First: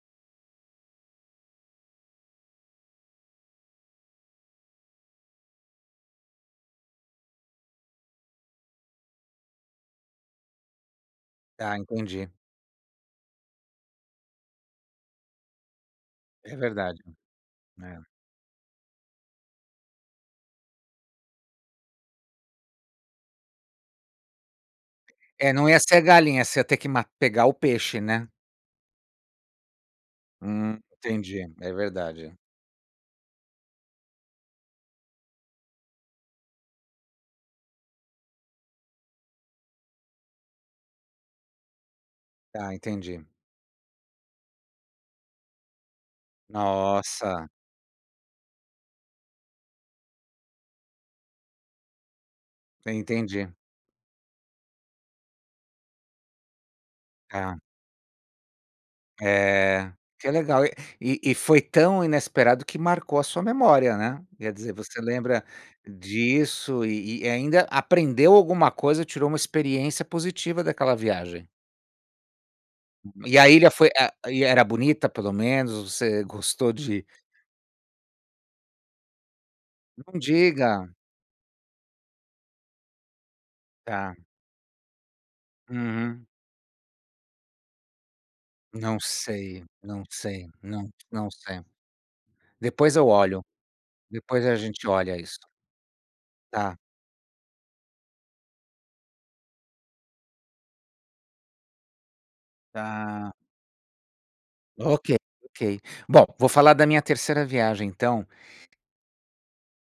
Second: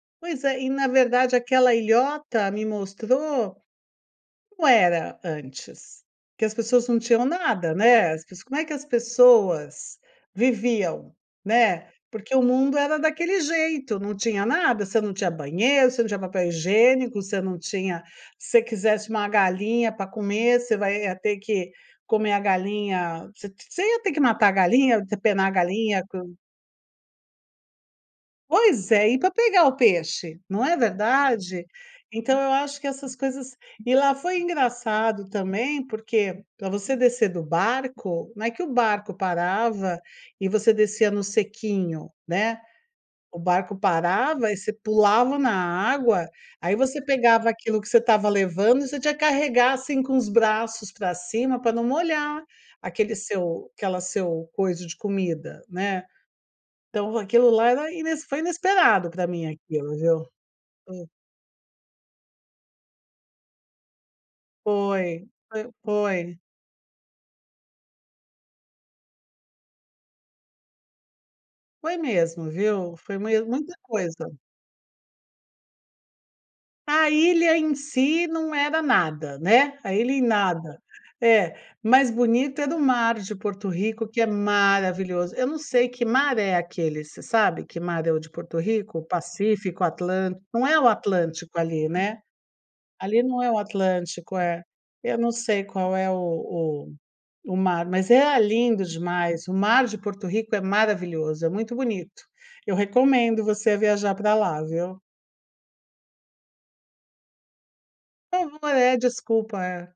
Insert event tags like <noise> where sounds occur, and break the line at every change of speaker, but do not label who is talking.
Pois é, e na verdade aquela ilhota me mostrou como era antes, que as pessoas não tinham nada, né, as pes como é que as pessoas viviam,
Tá,
né,
entendi.
porque o mundo era daquele jeito, não tinha nada, você não tinha banheiro, você não tinha papel
É verdade.
higiênico, você não tinha
É.
se você quisesse uma galinha pra comer, você vai ia ter que comer a galinha, você você ia ter que matar a galinha, depenar a
É, não ia ser a
galinha com
galinha, você ia ter que ma pegar o peixe, né?
Pois é, ir pra pegar o peixe, não é
Hum, entendi,
verdade?
é verdade.
Então eu acho que essas coisas e lá foi engraçado também, porque pra você descer do barco, não é que o barco parava e você descia no sequinho, né,
Tá, entendi.
o barco parava e você pulava na água, aí você pegava
Nossa.
aquilo que você estava levando e você tinha que carregar, assim, com os braços pra cima pra não molhar
Eu
aquele
entendi.
seu aquela seu coiso de comida, né, então aquilo
Tá.
lá era ines foi inesperado pra mim
É,
aquilo, viu?
que legal.
Hum.
E e foi tão inesperado que marcou a sua memória, né, quer dizer, você
Foi,
lembra
fo foi.
disso e e ainda aprendeu alguma coisa, tirou uma experiência positiva daquela viagem.
Foi mesmo, viu? Foi
E
mes
a ilha
muita
foi a
coisa.
e era bonita, pelo menos? Você gostou de
A ilha em si não era nada, né, a ilha
Não
em nada.
diga!
É, mais bonito era o mar de Porto Rico,
Tá.
que é maravilhoso. Eu não sei que
Uhum.
mar é aquele, você sabe que mar é o de Porto
Não
Rico?
sei,
Pacífico,
não
Atlân
sei,
não é o
não não
Atlântico
sei.
ali, né,
Depois eu
ali não
olho.
é o Atlântico,
Depois a
é,
gente
eu
olha
não
isso.
sei qual é o
Tá.
o o mar, mas é lindo demais. O mar de Porto Rico é maravilhoso, é muito bonito. Eu
Tá.
recomendo você a viajar para lá, viu?
Ok, ok. Bom, vou falar da minha 3ª viagem, então.
<unintelligible> É, desculpa, é.